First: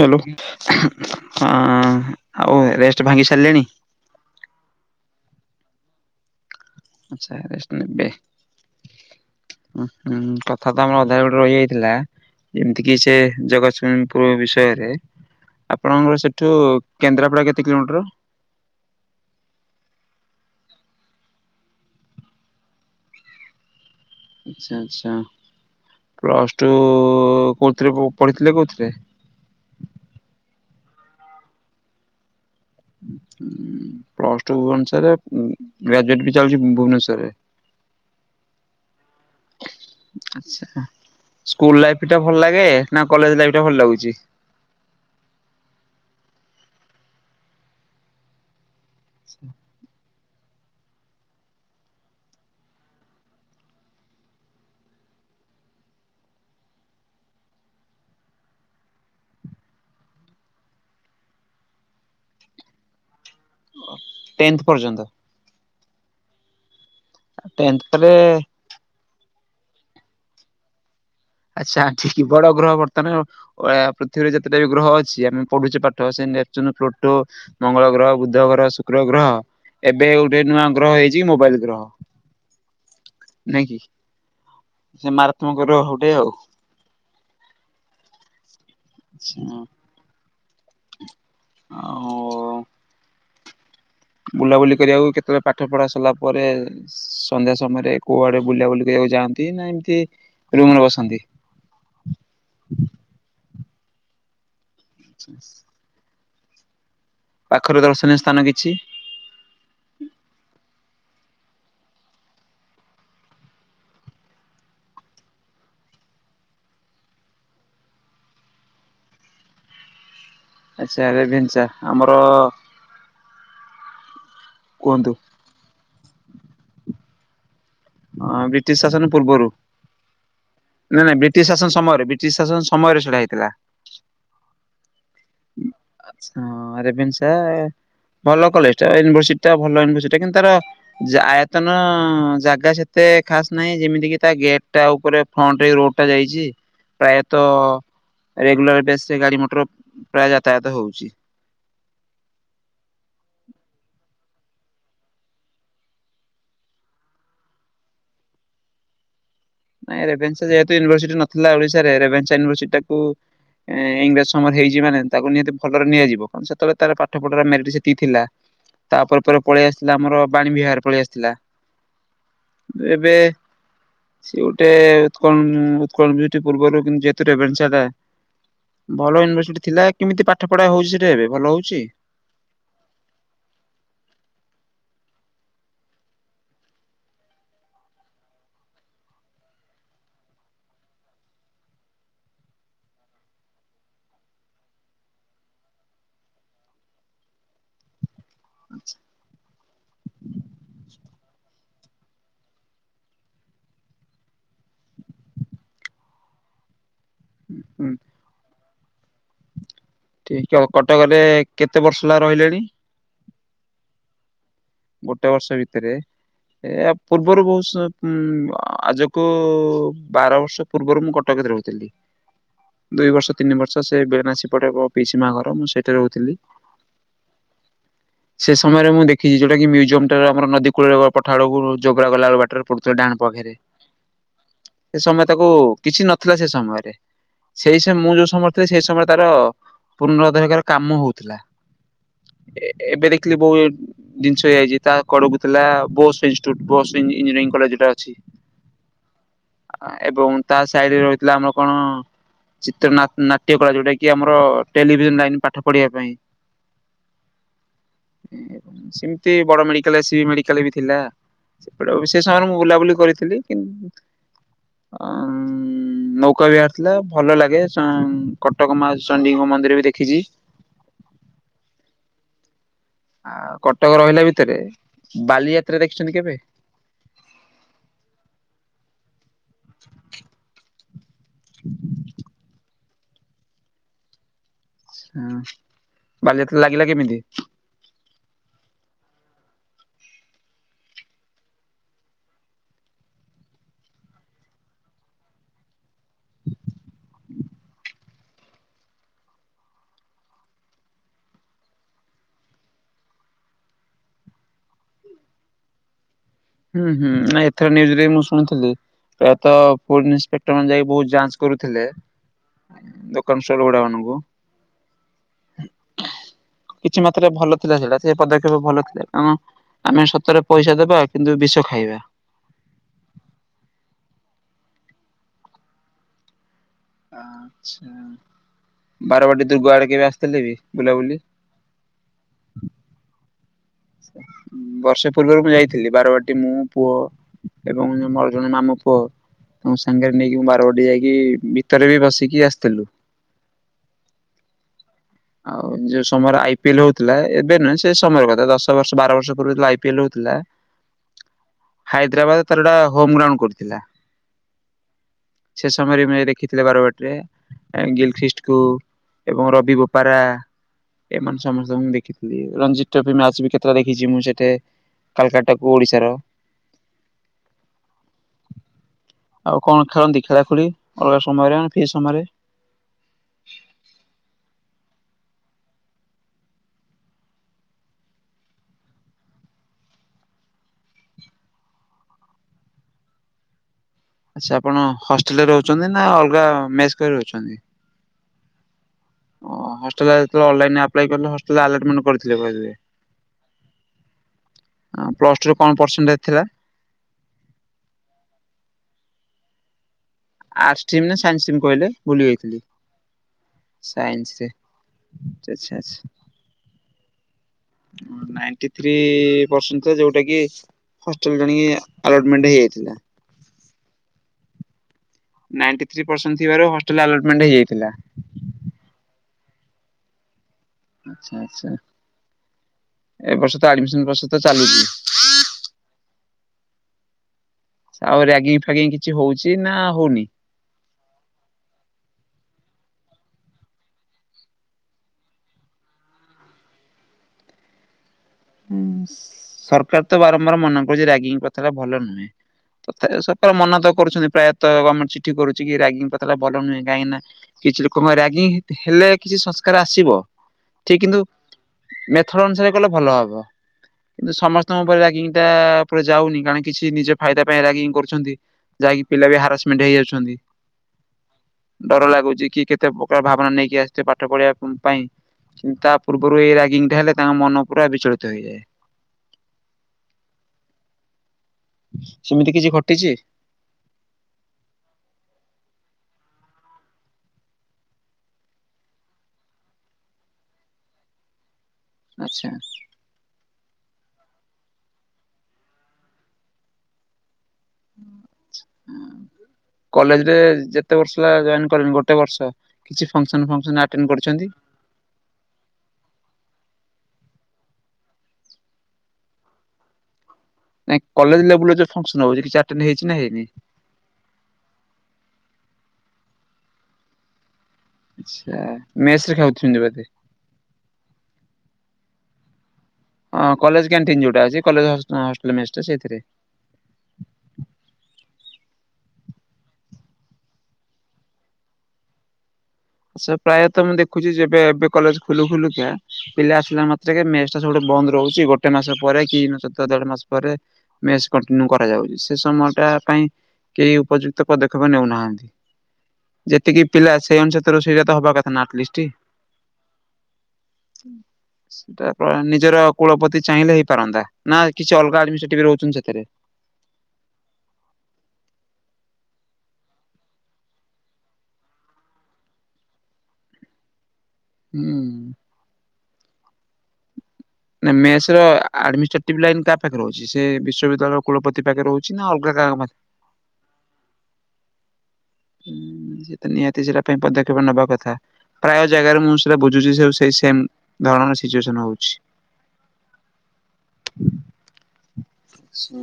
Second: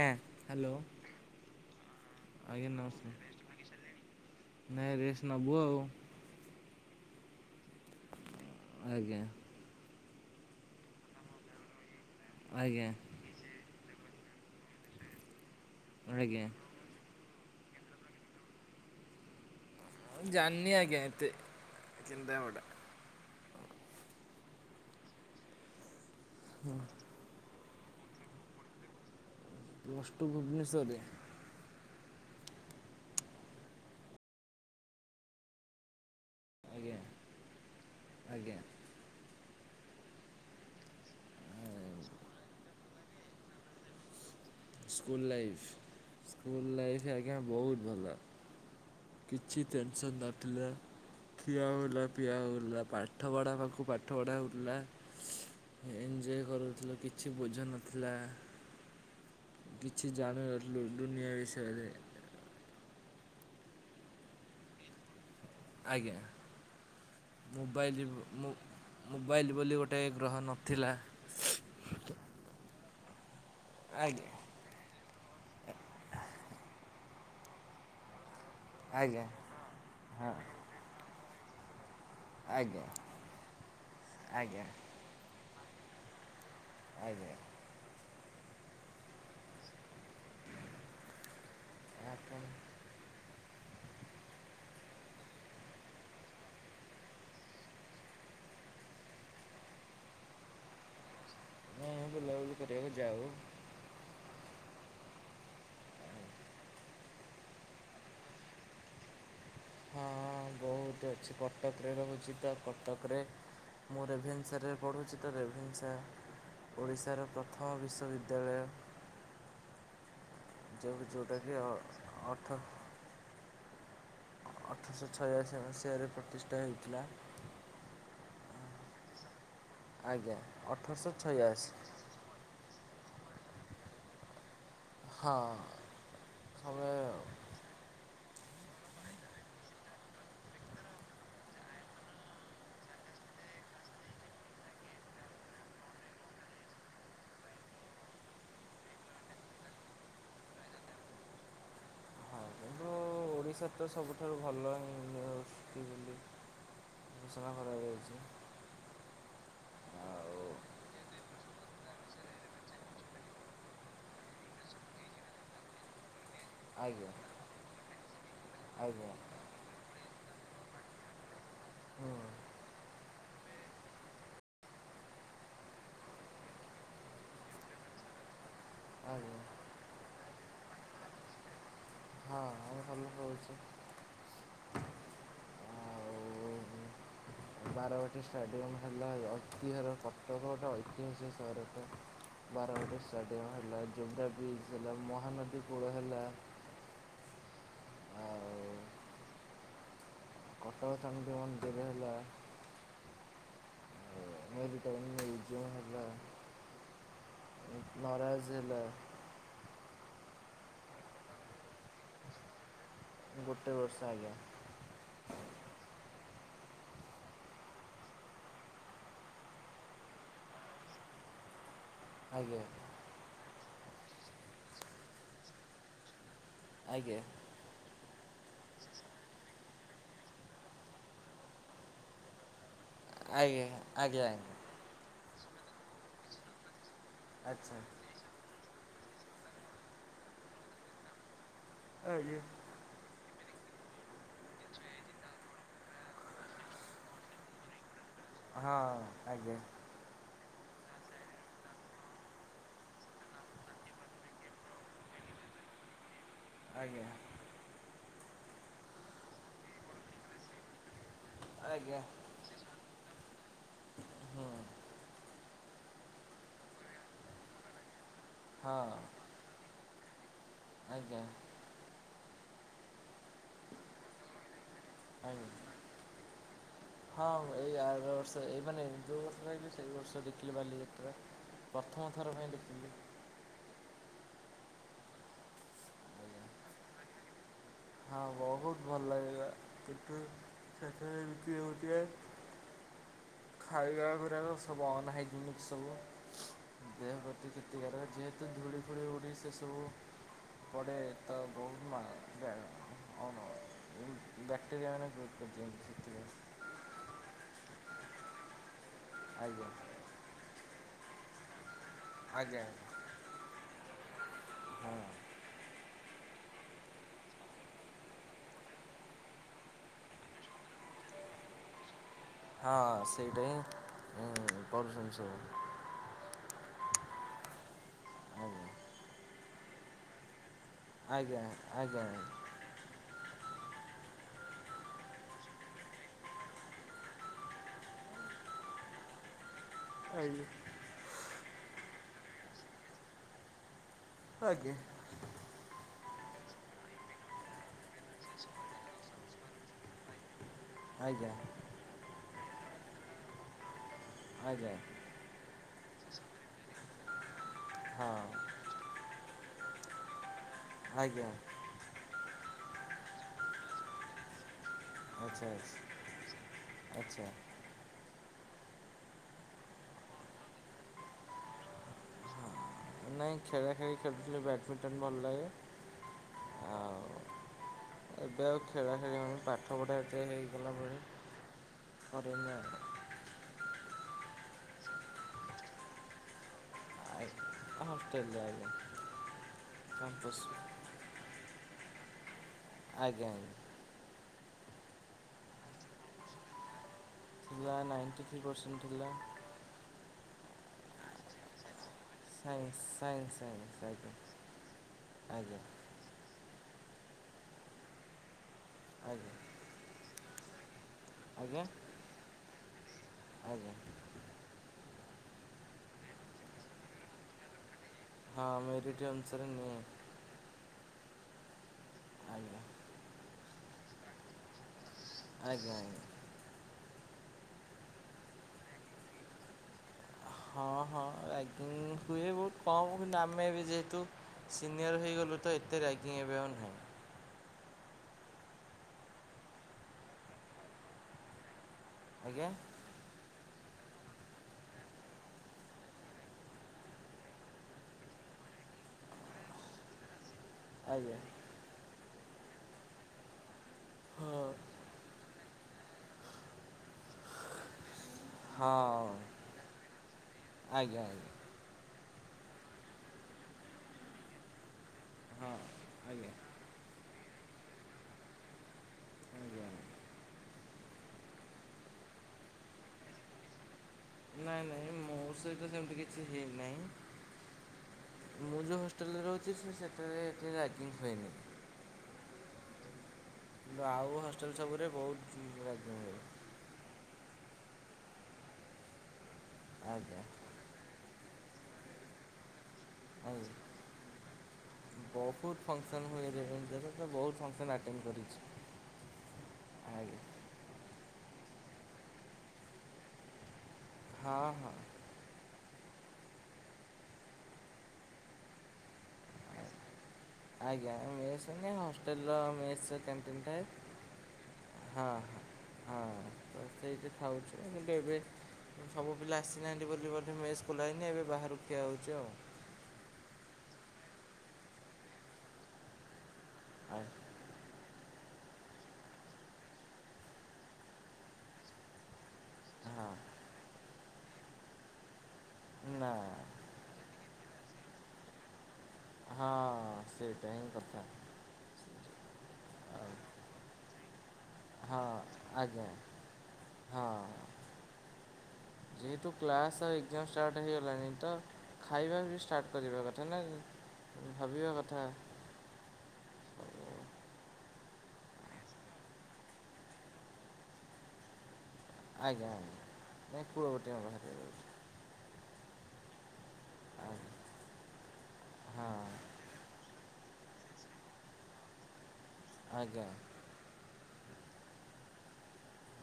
Hello hello ହଁ ଆଉ ଆଜ୍ଞା ରେଷ୍ଟ ଭାଙ୍ଗି ସାରିଲେଣି। ନାଇ ରେସ୍ ନବୁଆଉ। ଆଛା ରେଷ୍ଟ ନେବେ। ଆଜ୍ଞା। ଉଁ ହୁଁ କଥା ତ ଆମର ଅଧାରେ ଗୋଟେ ରହିଯାଇଥିଲା ଯେମିତି ଆଜ୍ଞା। କିି ସେ ଜଗସିଂହ ପୁର ବିଷୟରେ, ଆପଣଙ୍କର ଆଜ୍ଞା। ସେଠୁ କେନ୍ଦ୍ରାପଡ଼ା କେତେ କିଲୋମିଟର? ମୁଁ ଜାଣିନି ଆଜ୍ଞା ଏତେ କେନ୍ଦ୍ରାପଡ଼ା। ଆଚ୍ଛା ଆଚ୍ଛା ପ୍ଲସ୍ ଟୁ କୋଉଥିରେ ପଢ଼ିଥିଲେ କଉଥିରେ? ପ୍ଲସ୍ ଟୁ ଭୁବନେଶ୍ଵରରେ। ପ୍ଲସ୍ ଟୁ ଭୁବନଶୋର ରେ ଉଁ। ଗ୍ରାଜୁଏଟ ବି ଚାଲିୁଛି ଆଜ୍ଞା ଭୁବନେଶ୍ଵର ରେ। ଆଜ୍ଞା ଆଛା ସ୍କୁଲ ଲାଇଫ ଟା ଭଲ ଲାଗେ ନା କଲେଜ ଲାଇଫ ଟା ଭଲ ଲାଗୁଛି? ସ୍କୁଲ ଲାଇଫ୍ ସ୍କୁଲ୍ ଲାଇଫ୍ ଆଜ୍ଞା ବହୁତ ଭଲ। କିଛି ଟେନସନ୍ ନଥିଲା। ଖିଆ ହଉଥିଲା ପିଆ ହଉଥିଲା ପାଠ ପଢା ପାଖକୁ ପାଠ ପଢ଼ା ହଉଥୀଲା। ଏଞ୍ଜୟ କରୁଥିଲୁ କିଛି ବୋଝ ନଥିଲା। କିଛି ଜାଣୁ ନ ଥିଲୁ ଦୁନିଆ ବିଷୟରେ। ଟେନ୍ଥ ପର୍ଯ୍ୟନ୍ତ। ଆଜ୍ଞା ଟେନ୍ଥ ମୋବାଇଲ ପରେ ବୁ ମୁଁ ମୋବାଇଲ ବୋଲି ଗୋଟିଏ ଗ୍ରହ ନଥିଲା। ଆଚ୍ଛା ଆଣ୍ଟି କି ବଡ ଗ୍ରହ ବର୍ତ୍ତମାନ ଆଉ ଓ‌ଆ ଆଜ୍ଞା ପୃଥିବୀରେ ଯେତେଟା ବି ଗ୍ରହ ଅଛି ଆମେ ପଢୁଛେ ପାଠ, ସେ ନେପଚୁନ, ପ୍ଲୁଟୋ, ମଙ୍ଗଳ ଗ୍ରହ, ବୁଦ୍ଧ ଗ୍ରହ, ଶୁ ଶୁକ୍ର ଆଜ୍ଞା ଗ୍ରହ, ଏବେ ହଁ ଗୋଟେ ନୂଆ ଗ୍ରହ ହେଇଛି ମୋବାଇଲ ଗ୍ରହ। ଆଜ୍ଞା। ନାଇଁ କି ଆଜ୍ଞା ସେ ମାରାତ୍ମ ଗ୍ରହ ଗୋଟେ ଆଉ। ଆଜ୍ଞା। ଶୁଣ ଆପଣ ହଁ। ବୁଲାବୁଲି କରିବାକୁ କେତେବେଳେ ପାଠ ପଢା ସରଲା ପରେ ସନ୍ଧ୍ୟା ସମୟରେ କୋଉଆଡେ ବୁଲାବୁଲି କରିବାକୁ ଯାଆନ୍ତି ନା ଏମତି ରୁମରେ ବସନ୍ତି? ନାଇଁ ଏ ବୁଲା ବୁଲି କରିବାକୁ ଯାଉ। ଛାସ୍ ପାଖରେ ଦର୍ଶନୀୟ ସ୍ଥାନ କିଛି? ହଁ ବୋହୁତ ଅଛି କଟକରେ ରହୁଚି ତ କଟକରେ ମୁଁ ରେଭେନ୍ସାରେ ପଢ଼ୁଚି ତ ରେଭେନ୍ସା ଓଡ଼ିଶାର ପ୍ରଥମ ବିଶ୍ଵବିଦ୍ୟାଳୟ। ଯେଉଁ ଆଛା ଯେଉଁଟାକି ରେଭେନ୍ସା ଆମର ଅଠ ଅଠରଶହ କୁହନ୍ତୁ ଛୟାଅଶୀ ମସିହାରେ ପ୍ରତିଷ୍ଠା ହେଇଥିଲା। ହଁ ବ୍ରିଟିଶ ଶାସନ ପୂର୍ବରୁ ଆଜ୍ଞା ନାଇଁ ଅଠରଶହ ନାଇଁ ବ୍ରିଟିଶ ଛୟାଅଶୀ ଶାସନ ସମୟରେ ବି ଟିସ୍ ଶାସନ ସମୟରେ ସେଟା ହେଇଥିଲା। ହଁ। ଆଛା ହଁ ଆମେ ରେଭେନ୍ସା ଭଲ କଲେଜଟା ୟୁନିଭର୍ସିଟିଟା ଭଲ ୟୁନିଭର୍ସିଟିଟା କିନ୍ତୁ ତାର ଜା ଆୟତନ ଜାଗା ସେତେ ଖାସ ନାହିଁ ଯେମିତି କି ତା ଗେଟଟା ଉପରେ ଫ୍ରଣ୍ଟରେ ରୋଡଟା ଯାଇଚି ପ୍ରାୟତଃ ରେଗୁଲାର ବେସରେ ଗାଡି ମଟର ପ୍ରାୟ ଯାତାୟାତ ହୋଉଚି। ହଁ କିନ୍ତୁ ଓଡ଼ିଶାର ତ ସବୁଠାରୁ ଭଲ ୟୁନିଭର୍ସିଟି ବୋଲି ସୁଚନା କରାଯାଇଚି। ନାଇଁ ରେଭେନ୍ସା ଯେହେତୁ ୟୁନିଭର୍ସିଟି ନଥିଲା ଓଡିଶାରେ ରେଭେନ୍ସା ୟୁନିଭର୍ସିଟିଟାକୁ ଏ ଇଂରେଜ ସମୟରେ ହେଇଚି ମାନେ ତାକୁ ନିହାତି ଭଲରେ ନିଆଯିବ। ଅଁ ସେତଳେ ତାର ଆଜ୍ଞା ପାଠପଢାର ମେରିଟି ସେତିକି ଥିଲା ଆଜ୍ଞା ତାପରେ ପରେ ପଳେଇ ଆସଥିଲା ଆମର ବାଣୀ ବିହାରରେ ପଳେଇ ଆସଥିଲା। ହୁଁ ଏବେ ସିଏ ଗୋଟେ ଉତ୍କଳ ଉଁ ଉକଳ ୟୁନିଟି ପୂର୍ବରୁ କିନ୍ତୁ ଯେହେତୁ ରେଭେନ୍ସାଟା ଭଲ ଆଜ୍ଞା ୟୁନିଭର୍ସିଟି ଥିଲା କେମିତି ପାଠ ପଢା ହୋଉଛି ସେଟା ଏବେ ଭଲ ହୋଉଛି। ହଁ ଆମେ ଭଲ ହୋଉଛି। ଆଉ ବାରବାଟୀ ଷ୍ଟାଡ଼ିୟମ୍ ହେଲା ଐତିହ୍ୟର କଟକଟା ଐତିହାସିକ ସହରଟା। ବାରବାଟୀ ଷ୍ଟାଡିୟମ ହେଲା, ଯୋବ୍ରା ବିଚ୍ ହେଲା, ମହାନଦୀ କୂଳ ହେଲା ଆଉ ଆଛା। କଟକ ଚଣ୍ଡି ମନ୍ଦିର ହେଲା ମେରି ଟାଇମ ଏଁ ଯୋଉ ହେଲା ଉଁ ହୁଁ ମହାରାଜ ହେଲା। ଠିକି ଆଉ କଟକରେ କେତେ ବର୍ଷ ହେଲା ରହିଲେଣି? ଗୋଟେ ବର୍ଷ ଆଜ୍ଞା। ଗୋଟେ ବର୍ଷ ଭିତରେ ଏ ଆ ପୂର୍ବରୁ ବୋହୁତ ସ ଉଁମ୍ ଆଜକୁ ବାର ବର୍ଷ ପୂର୍ବରୁ ମୁଁ କଟକରେ ତ ରହୁଥିଲି। ଆଜ୍ଞା। ଦୁଇ ବର୍ଷ ତିନି ବର୍ଷ ସେ ବେନାସୀପଟେ ମୋ ପିଇସି ମାଆ ଘର ମୁଁ ସେଇଠି ରହୁଥିଲି। ଆଜ୍ଞା। ସେ ସମୟରେ ମୁଁ ଦେଖିଚି ଯୋଉଟା କି ମ୍ୟୁଜିୟମଟା ଆମର ନଦୀ କୂଳରେ ଓ ପଠା ଉଳକୁ ଯୋଗ୍ରା ଗଲାବେଳକୁ ବାଟରେ ପ ସେ ଡାହାଣ ପଘେରେ ଆଜ୍ଞା ଆଜ୍ଞା ସେ ସମୟ ତାକୁ କିଛି ନଥିଲା ସେ ସମୟରେ। ଆଜ୍ଞା ସେଇ ଆଚ୍ଛା ସମୟ ମୁଁ ଯୋଉ ସମୟରେ ଥିଲି ସେଇ ସମୟରେ ତାର ପୁନ ଦେହେକାର କାମ ହୋଉଥୁଲା। ଆ ଇଏ ଏବେ ଦେଖିଲି ବୋଉ ଜିନିଷ ହେଇଯାଇଛି ତା କଡକୁ ଥିଲା ବସ୍ ଇଟି୍ୟୁଟ ବସ୍ ଇଞ୍ଜିନିୟରିଂ କଲେଜଟା ଅଛି। ହଁ, ଆଜ୍ଞା। ଏବଂ ତା ସାଇଡି ରେ ରହିଥିଲା। ଆମର କଣ ଚିତ୍ରନାନାଟ୍ୟ କଳା ଯୋଉଟା କି ଆମର ଟେଲିଭିଜନ ଲାଇନ ପାଠ ପଢିବା ପାଇଁ। ଆଜ୍ଞା। ସେମିତି ବଡ ମେଡିକାଲ ସି ମେଡିକାଲ ବି ଥିଲା ସେପଟେ ଆଜ୍ଞା ବିଶେଷ ସେମାନେ ମୁଁ ବୁଲାବୁଲି କରିଥିଲି। ହୁଁ କିନ୍ତୁ ଉଁ ମୋ କହିବାର ଭଲ ଲାଗେ ସେ ହଁ କଟକ ମାଉସୀ ଚଣ୍ଡୀଙ୍କ ମନ୍ଦିର ବି ଦେଖିଚି। ଆଜ୍ଞା। ଆ କଟକ ରହିଲା ଭିତରେ ଆଜ୍ଞା ବାଲିଯାତ୍ରା ଦେଖିଚନ୍ତି କେବେ? ହଁ, ଏଇ ଆର ବର୍ଷ ଏଇ ମାନେ ଯୋଉ ବର୍ଷ ରହିବି ସେଇ ବର୍ଷ ଦେଖିଲି ବାଲି ଯାତ୍ରା। ପ୍ରଥମ ଥରପାଇଁ ଦେଖନ୍ତୁ। ହଁ, ଆଜ୍ଞା ବାଲିଯାତ୍ରା ଲାଗିଲା କେମିତି? ହଁ, ବହୁତ ଭଲ ଲାଗିଲା ସେଠୀ ସେଠରେ ବିକିର ବିକ୍ରି ହୋଉଥିବା ଖାଇବା ଗୁଡାକ ସବୁ ଅନହାଇଜାନିକ ସବୁ। ଗୋଟେ ଜିତିବାରେ ତିନି ଧୂଳି ଖେଳିବ ଉଡେ ସେ ସବୁ। କୁଆଡେ ତା ବୋହୁ ବ୍ୟାଗ୍ ଆଣ। ଓହୋ ବ୍ୟାକ୍ଟେରିଆ ମାନେ [unintelligible] ହୁଁ, ହୁଁ, ନାଇ ଏଥର ନିଉଜୁ ରେ ମୁଁ ଶୁଣିଥିଲି ପ୍ରାୟତଃ ଆଜ୍ଞା କୋଡ଼ିଂସ୍ପେକ୍ଟ ତମେ ଯାଇ ବହୁତ ଯାଞ୍ଚ କରୁଥିଲେ। ଆଜ୍ଞା। ଦୋକାନ ସୋର ଭଡ଼ା ମାନଙ୍କୁ ହଁ କିଛି ମାତ୍ରାରେ ଭଲ ଥିଲା ସେଇଟା ସେ ପଦକ୍ଷେପ ଭଲ ଥିଲା କାରଣ ଆମେ ସତରେ ପଇସା ଦେବା କିନ୍ତୁ ଏ ବିଷ ଖାଇବା। ହଁ ସେଇଟା ହିଁ କରୁଚନ୍ତି ସବୁ। ଆଚ୍ଛା ଆଜ୍ଞା ବାରବାଟୀ ଦୁର୍ଗ ଆଡେ କେବେ ଆସିଥିଲେ ବି। ଆଜ୍ଞା ଆଜ୍ଞା। ବର୍ଷେ ପୂର୍ବରୁ ମୁଁ ଯାଇଥିଲି ବାରବାଟୀ ମୁଁ ପୁଅ ଏବଂ ମୋର ଜଣେ ମାମୁଁ ପୁଅ। ତମ ସାଙ୍ଗରେ ନେଇକି ମୁଁ ଆଜ୍ଞା ବାରବାଟୀ ଯାଇକି ଭିତରେ ବି ବସିକି ଆସିଥିଲୁ। ହଁ କି। ଆଉ ଯୋଉ ସମୟରେ ଆଇ ପି ଏଲ୍ ହୋଉଥିଲା ଏବେ ନାଇଁ ସେ ସମୟର କଥା ଦଶ ବର୍ଷ ବାର ବର୍ଷ ପୂର୍ବରୁ ଯେତେବେଳେ ଆଇ ପିଲେଲ୍ ହୋଉଥିଲା ଆଜ୍ଞା। ହାଇଦ୍ରାବାଦ ତାର ଗୋଟା ଗ୍ରାଉଣ୍ଡ କରିଥିଲା। ଆଜ୍ଞା। ସେ ସମୟରେ ଦେଖିଥିଲେ ବାରବାଟୀରେ ଗିଲ୍ ହଁ ଖ୍ରୀଷ୍ଟ କୁ ଏବଂ ରବି ଗୋ ପରା ଆଜ୍ଞା ଏମାନେ ସମସ୍ତଙ୍କୁ ମୁଁ ଦେଖିଥିଲି ରଞ୍ଜିତ ଟା ବି ମ୍ୟାଚ୍ ବି କେତେଟା ଦେଖିଛି ମୁଁ ସେତେ ଆଚ୍ଛା କାଲିସାର୍ଟ ଆଚ୍ଛା କୋଉ ଓଡିଶାର? ଆଚ୍ଛା ଆଉ କଣ ଖେଳନ୍ତି ଖେଳା ଖୁଳି ଅଲଗା ସମୟରେ ଏଇ ସମୟରେ? ହଁ ନାଇଁ ଖେଳା ଖେଳି ଖେଳୁଥିଲି ବ୍ୟାଡ଼ମିଣ୍ଟନ ଭଲ ଲାଗେ। ଆଉ ଏବେ ଆଉ ଖେଳା ଖେଳି ହବନି ପାଠ ପଢ଼ା ହେଇଗଲା ଭଳି କରିନି ଆଉ ଆଚ୍ଛା ଆପଣ ହଷ୍ଟେଲ ରେ ରହୁଚନ୍ତି ନା ଅଲଗା? ମେସ୍ କରି ରହିଛନ୍ତି ହଷ୍ଟେଲରେ ଆଜ୍ଞା ହୋଷ୍ଟେଲ୍ ରେ କ୍ୟାମ୍ପସ୍ ତ ଅନଲାଇନ୍ ଆପ୍ ଆପ୍ଲାଏ କଲେ ହଷ୍ଟେଲରେ ଆଲ୍ ମେଣ୍ଟ ପଡିଥିଲା କହିଦେବେ। ଆଜ୍ଞା ଆଜ୍ଞା। ଆଁ ପ୍ଲସ୍ ଟୁ ରେ କଣ ପରସେଣ୍ଟେଜ୍‌ ଥିଲା? ଥିଲା। ନାଇଣ୍ଟି ଥ୍ରୀ ପରସେଣ୍ଟେ ଥିଲା। ଆର୍ଟସ୍ ଟିମ୍ ନା ସାଇନ୍ସ ଟିମ୍ କହିଲେ? ଭୁଲିଯାଇ ଥିଲି ସାଇନ୍ସ ସାଇନ୍ସ ଆଜ୍ଞା ସାଇନ୍ସ ରେ ଆଜ୍ଞା [unintelligible] ମୋର ନାଇନ୍ଟି ଥ୍ରୀ ଆଜ୍ଞା ପରସେଣ୍ଟ ଯୋଉଟା କି। ହଷ୍ଟେଲ ଆଜ୍ଞା ଜଣିଏ ଆଲଟମେଣ୍ଟ ହେଇଯାଇଥିଲା। ଆଜ୍ଞା ନାଇଣ୍ଟି ଥ୍ରୀ ପରସେଣ୍ଟ ଥିବାରୁ ହଷ୍ଟେଲ୍ ଆଲଟମେଣ୍ଟ ହେଇଯାଇଥିଲା। ହଁ ମେରିଟ୍ ଅନୁଶାରେ ନିଏ। ଆଚ୍ଛା ଆଚ୍ଛା ଆଜ୍ଞା ଏ ବର୍ଷ ତ ଆଡମିସନ ପ୍ରୋସେସ ତ ଚାଲିଚି। ଆଜ୍ଞା ଆଜ୍ଞା। ଆଉ ରାଙ୍ଗୀଗ ଫାଗିଙ୍ଗ କିଛି ହଉଛି ନା ହଉନି? ହଁ ହଁ ରାଙ୍ଗୀଗ ହୁଏ ବହୁତ୍ କମ୍ କି ଆମେ ବି ଯେହେତୁ। ସିନିୟର ହେଇଗଲୁ ତ ଏତେ ରାଙ୍ଗି ଏବେ ଆଉ ନାହିଁ। ହୁଁ ସରକାର ତ ବାରମ୍ବାର ମନା କରୁଚି ରାଙ୍ଗିଗ କଥା ଟା ଭଲ ନୁହେଁ। ଆଜ୍ଞା ତଥାପି ସତରେ ମନା ତ କରୁଛନ୍ତି ପ୍ରାୟତଃ ଗମେଣ୍ଟ ଚିଠି କରୁଛି କି ରାଙ୍ଗୀଗ କଥାଟା ଭଲ ନୁହେଁ କାହିଁକି ନା। କିଛି ଲୋକଙ୍କ ରାଙ୍ଗୀଗ ହେଲେ କିଛି ସଂସ୍କାର ଆସିବ। ଠିକ୍ ଆଜ୍ଞା କିନ୍ତୁ ମେଥଡ୍ ଅନୁସାରେ କଲେ ଭଲ ହବ। କିନ୍ତୁ ହଁ ସମସ୍ତଙ୍କ ଉପରେ ରାଙ୍ଗୀଗ ଟା ପୁରା ଯାଉନି କାରଣ କିଛି ନିଜ ଫାଇଦା ପାଇଁ ରାଙ୍ଗୀଗ କରୁଛନ୍ତି। ଯାହା କି ହଁ ପିଲା ବି ହାରାସମେଣ୍ଟ ହେଇଯାଉଚନ୍ତି। ଆଜ୍ଞା ଆଜ୍ଞା। ଡର ଲାଗୁଛି କି କେତେ ପ୍ରକାର ଭାବନା ନେଇକି ଆସିଥିବେ ପାଠ ପଢିବା ପାଇଁ। ହଁ କିୁନ୍ତୁ ତା ଆଜ୍ଞା ପୂର୍ବରୁ ଏଇ ରାଙ୍ଗୀଗ ଟା ହେଲେ ତାଙ୍କ ମନ ପୁରା ବିଚଳିତ ହେଇଯାଏ। ଆଜ୍ଞା ସେମିତି କିଛି ଘଟିଛି। ନାଇଁ ନାଇଁ ମୋ ସହିତ ସେମିତି କିଛି ହେଇନାହିଁ। ମୁଁ ଯଉ ହଷ୍ଟେଲରେ ରହୁଛି ସେ ସେଠାରେ ଏତେ ରାଙ୍ଗୀଗ ହୁଏନି। ଆଚ୍ଛା। କିନ୍ତୁ ଆଉ ହଷ୍ଟେଲ ସବୁରେ ବହୁତ ପୁରା ଧୁମ ହୁଏ। ହଁ ଆଜ୍ଞା କଲେଜରେ ଯେ କେତେ ବର୍ଷ ହେଲା ଜଏନ କଲଣି ଗୋଟେ ବର୍ଷ କିଛି ଫଙ୍କସନ, ଆଜ୍ଞା ଫଙ୍କସନ ଆଟେଣ୍ଡ କରିଛନ୍ତି। ବହୁତ ଫଙ୍କସନ୍ ହୁଏ ରେ ଏଞ୍ଜୋୟ୍ ତ ପୁରା ବହୁତ ଫଙ୍କସନ୍ ଆଟେଣ୍ଡ କରିଛି। ଆଜ୍ଞା। ନାଇଁ କଲେଜ ଲେବୁଲ୍ ରେ ଯଉ ଫଙ୍କସନ୍ ହଉଚି କିଛି ଆଟେଣ୍ଡ୍ ହେଇଚି ନା ହେଇନି? ହଁ ହଁ। ଆଚ୍ଛା ମେସ ରେ ଖାଉଛନ୍ତି ବୋଧେ। ଆଜ୍ଞା ମେସ୍ ନୁହେଁ ହଷ୍ଟେଲର ମେସ୍ କ୍ୟାଣ୍ଟିନ ହଁ ଥାଏ କଲେଜ କ୍ୟାଣ୍ଟିନ ଯୋଉଟା ଅଛି କଲେଜ ହଁ ହଷ୍ଟେଲ ମେସଟା ହଁ ସେଇଥିରେ। ହଁ। ଅ ସେଇଠି ଖାଉଚୁ କିନ୍ତୁ ଏବେ। ସବୁ ପିଲା ଆସିନାହାନ୍ତି ବୋଲି ବୋଧେ ମେସ ଖୋଲା ହେଇନି ଏବେ ବାହାରୁ ଖିଆ ହଉଚି ଆଉ। ଆଚ୍ଛା ପ୍ରାୟତଃ ମୁଁ ଦେଖୁଛି ଯେ ଏବେ ଏବେ କଲେଜ ଖୁଲୁ ଖୁଲୁ କିଆଁ ପିଲା ଆସିଲା ମାତ୍ରେକେ ମେ [unintelligible] ଗୋଟେ ବନ୍ଦ ରହୁଛି ଗୋଟେ ମାସ ପରେ କି ନା ସତ୍ ଦେଢ ମାସ ପରେ। ମେସ କଣ୍ଟିନିଉ କରାଯାଉଛି ସେ ସମୟ ଟା ଆ- ପାଇଁ। କେହି ଉପଯୁକ୍ତ ପଦକ୍ଷେପ ନେଉନାହାନ୍ତି ହଁ ନା ଯେତିକି ପିଲା ସେଇ ଅନୁସା ତ ସେଇଟା ହବା କଥା ନା ଆଟଲିଷ୍ଟି। ହଁ ସେଇଟା ହିଁ କଥା। ସେଟା ପ ନିଜର ଆଉ କୁଳପତି ଚାହିଁଲେ ହେଇପାରନ୍ତା ନା କିଛି ହଁ ଅଲଗା ଆଡମିଷ୍ଟେଟିଭ ଆଜ୍ଞା ରହୁଛନ୍ତି ସେଥିରେ। ହଁ। ଯେହେତୁ କ୍ଲାସ ଆଉ ଏକ୍ଜାମ ଷ୍ଟାର୍ଟ ହେଇଗଲାଣି ତ। ଖାଇବା ବି ଷ୍ଟାର୍ଟ କରିବା କଥା ନା ଉଁ ଭାବିବା କଥା। ହୁଁ। ନା ମେସ ର ଆ-ଆଡମିଷ୍ଟେଟିଭ ଲାଇନ୍ କାହା ପାଖରେ ରହୁଛି? ସେ ବିଶ୍ୱବିଦ୍ୟାଳୟ କୁଳପତି ପାଖରେ ର ଆଜ୍ଞା ଆଜ୍ଞା ନାଇଁ କୁଳପତିଙ୍କ ପାଖରେ। ହୁଁ ସେ ତ ନିହାତି ସେଟା ପାଇଁ ଆଜ୍ଞା ପଦକ୍ଷେପ ନବା କଥା। ପ୍ରାୟ ହଁ ଜାଗାରେ ମୁଁ ସେଟା ବୁ ଯୋଉ ଯୋଉ ସବୁ ସେଇ ସେମ ଧରଣର ସିଚୁଏସନ ହଉଛି। ଆଜ୍ଞା।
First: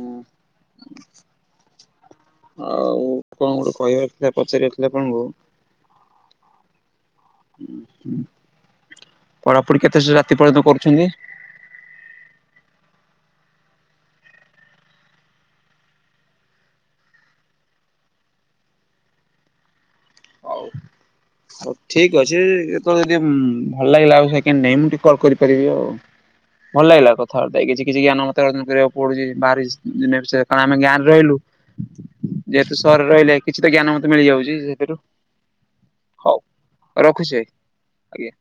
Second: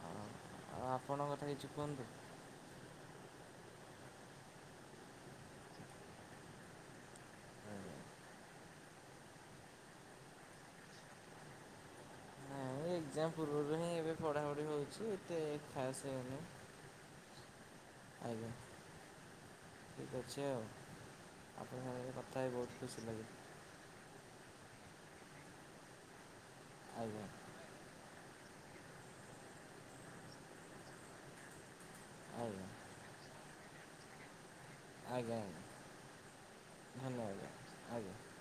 ହଁ। ଆଉ ଆପଣଙ୍କ କଥା କିଛି କୁହନ୍ତୁ? ଆଉ କଣ ଗୋଟେ କହିବାର ଥିଲା ପଚାରିବାର ଥିଲା ଆପଣଙ୍କୁ। ପଢାପଢି କେତେ ସେ ରାତି ପର୍ଯ୍ୟନ୍ତ କରୁଛନ୍ତି? ଏ ଏକ୍ଜାମ୍ ପୂର୍ବରୁ ହିଁ ଏବେ ପଢ଼ାପଢ଼ି ହେଉଛି ଏତେ ଖାସ୍ ହେଉନି। ଆଜ୍ଞା। ଠିକ୍ ଅଛି ଆଉ ହଉ ହଉ ଆପଣଙ୍କ ସାଙ୍ଗରେ ଠିକ୍ କଥା ଅଛି ହେଇ ବହୁତ ଖୁସି କେତେବେଳେ ଯଦି ଲାଗିଲା ଭଲ ଲାଗିଲା ଆଉ ସେକେଣ୍ଡ ଟାଇମ୍ ମୁଁ ଟିକେ କଲ୍ କରିପାରିବି ଆଉ ଭଲ ଲାଗିଲା ଆଜ୍ଞା କଥା ହ ତ କିଛି କିଛି ଜ୍ଞାନ ମତେ ଅର୍ଜନ କରିବାକୁ ପଡୁଛି ବାହାରେ ଯେ [inaudible] ଗାଁ ରେ ରହିଲୁ। ଆଜ୍ଞା ଯେହେତୁ ସହରରେ ରହିଲେ କିଛି ତ ଜ୍ଞାନ ମତେ ମିଳିଯାଉଛି ସେଥିରୁ। ଆଜ୍ଞା। ହଉ ରଖୁଛି ଭାଇ ଆଜ୍ଞା।